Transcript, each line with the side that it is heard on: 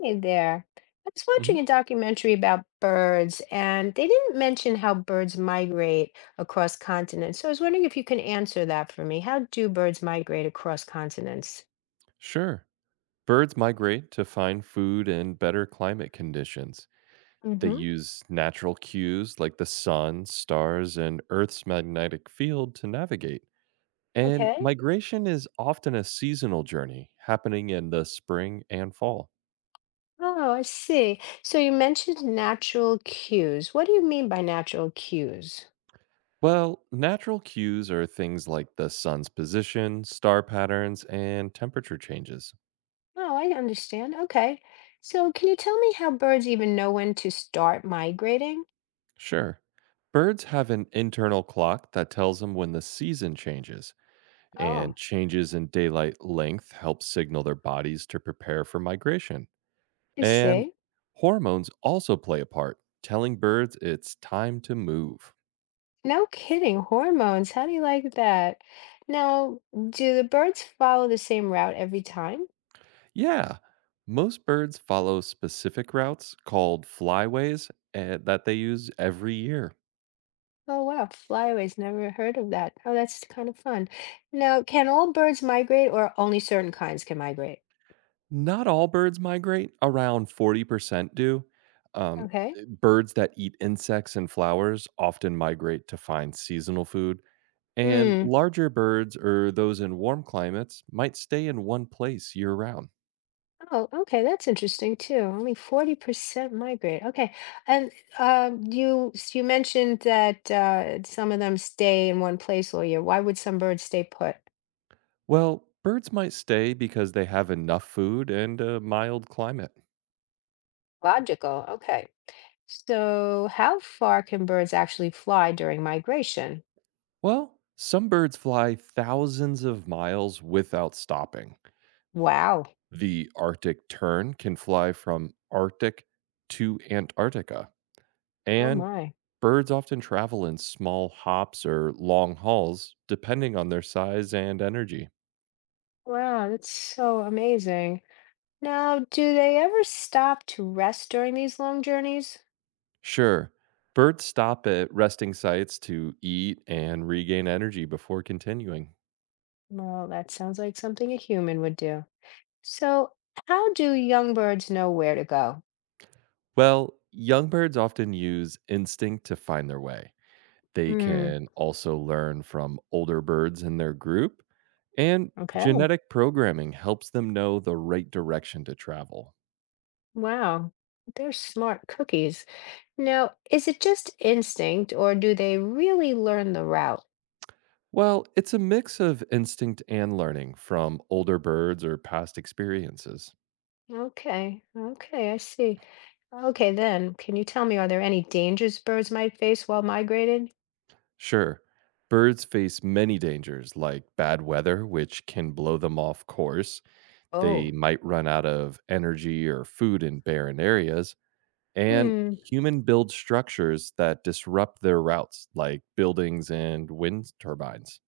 left: Hey there. I was
right: Hmm.
left: watching a documentary about birds, and they didn't mention how birds migrate across continents. So I was wondering if you can answer that for me. How do birds migrate across continents?
right: Sure. Birds migrate to find food and better climate conditions. They
left: Hmm.
right: use natural cues like the sun, stars, and Earth's magnetic field to navigate. And
left: Okay.
right: migration is often a seasonal journey happening in the spring and fall.
left: Oh, I see. So you mentioned natural cues. What do you mean by natural cues?
right: Well, natural cues are things like the sun's position, star patterns, and temperature changes.
left: Oh, I understand. Okay. So can you tell me how birds even know when to start migrating?
right: Sure. Birds have an internal clock that tells them when the season changes, and
left: Oh,
right: changes in daylight length help signal their bodies to prepare for migration.
left: I
right: And
left: see.
right: hormones also play a part, telling birds it's time to move.
left: No kidding, hormones. How do you like that? Now, do the birds follow the same route every time?
right: Yeah, most birds follow specific routes called flyways, that they use every year.
left: Oh wow, flyaways, never heard of that. Oh, that's kind of fun. Now, can all birds migrate or only certain kinds can migrate?
right: Not all birds migrate, around 40% do. Um,
left: Okay.
right: Birds that eat insects and flowers often migrate to find seasonal food. And
left: Mm.
right: larger birds or those in warm climates might stay in one place year round.
left: Oh, okay, that's interesting too. Only 40% migrate. Okay. And you you mentioned that some of them stay in one place all year. Why would some birds stay put?
right: Well, birds might stay because they have enough food and a mild climate.
left: Logical. Okay. So, how far can birds actually fly during migration?
right: Well, some birds fly thousands of miles without stopping.
left: Wow.
right: The Arctic tern can fly from Arctic to Antarctica.
left: Oh
right: And
left: my.
right: birds often travel in small hops or long hauls, depending on their size and energy.
left: Wow, that's so amazing. Now, do they ever stop to rest during these long journeys?
right: Sure. Birds stop at resting sites to eat and regain energy before continuing.
left: Well, that sounds like something a human would do. So, how do young birds know where to go?
right: Well, young birds often use instinct to find their way. They
left: Hmm.
right: can also learn from older birds in their group, and
left: Okay.
right: genetic programming helps them know the right direction to travel.
left: Wow. They're smart cookies. Now, is it just instinct or do they really learn the route?
right: Well, it's a mix of instinct and learning from older birds or past experiences.
left: Okay. Okay, I see. Okay, then, can you tell me, are there any dangers birds might face while migrating?
right: Sure. Birds face many dangers like bad weather, which can blow them off course. They
left: Oh.
right: might run out of energy or food in barren areas. And
left: Hmm.
right: human build structures that disrupt their routes, like buildings and wind turbines.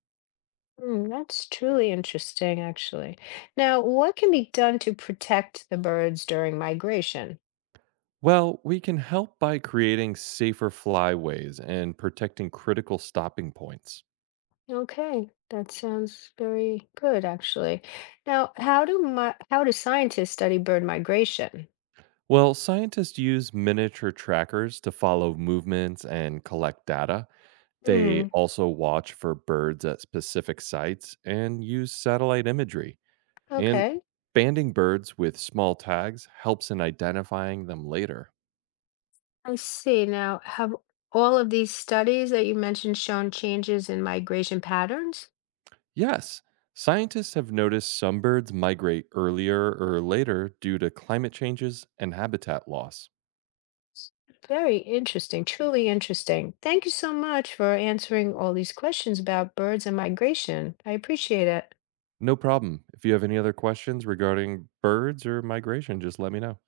left: Hmm, that's truly interesting, actually. Now, what can be done to protect the birds during migration?
right: Well, we can help by creating safer flyways and protecting critical stopping points.
left: Okay, that sounds very good, actually. Now, how do scientists study bird migration?
right: Well, scientists use miniature trackers to follow movements and collect data. They
left: Hmm,
right: also watch for birds at specific sites and use satellite imagery. And
left: okay,
right: banding birds with small tags helps in identifying them later.
left: I see. Now, have all of these studies that you mentioned shown changes in migration patterns?
right: Yes, scientists have noticed some birds migrate earlier or later due to climate changes and habitat loss.
left: Very interesting, truly interesting. Thank you so much for answering all these questions about birds and migration. I appreciate it.
right: No problem. If you have any other questions regarding birds or migration, just let me know.